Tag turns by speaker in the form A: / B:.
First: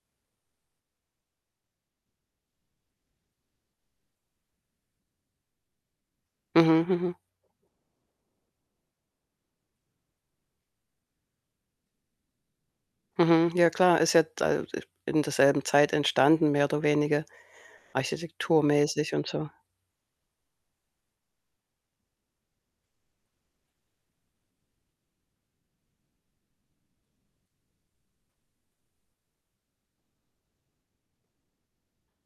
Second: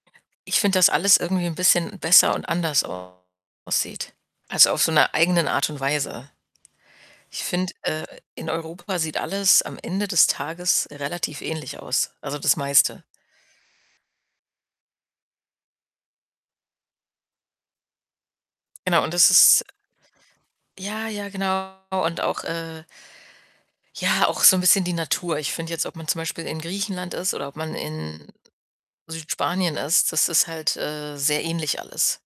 A: Ich finde, dass alles irgendwie 'n bisschen besser und anders aussieht, also auf so 'ner eigenen Art und Weise.
B: Mhm, mhm.
A: Ich finde, äh, in Europa sieht alles am Ende des Tages relativ ähnlich aus, also, das meiste.
B: Mhm, ja klar, ist ja d [unintelligible] in derselben Zeit entstanden, mehr oder weniger,
A: Genau, und
B: architekturmäßig und
A: das
B: so.
A: ist Ja, ja, genau, und auch, äh ja, auch so 'n bisschen die Natur. Ich finde jetzt, ob man zum Beispiel in Griechenland ist oder ob man in Südspanien ist, das ist halt, äh, sehr ähnlich alles.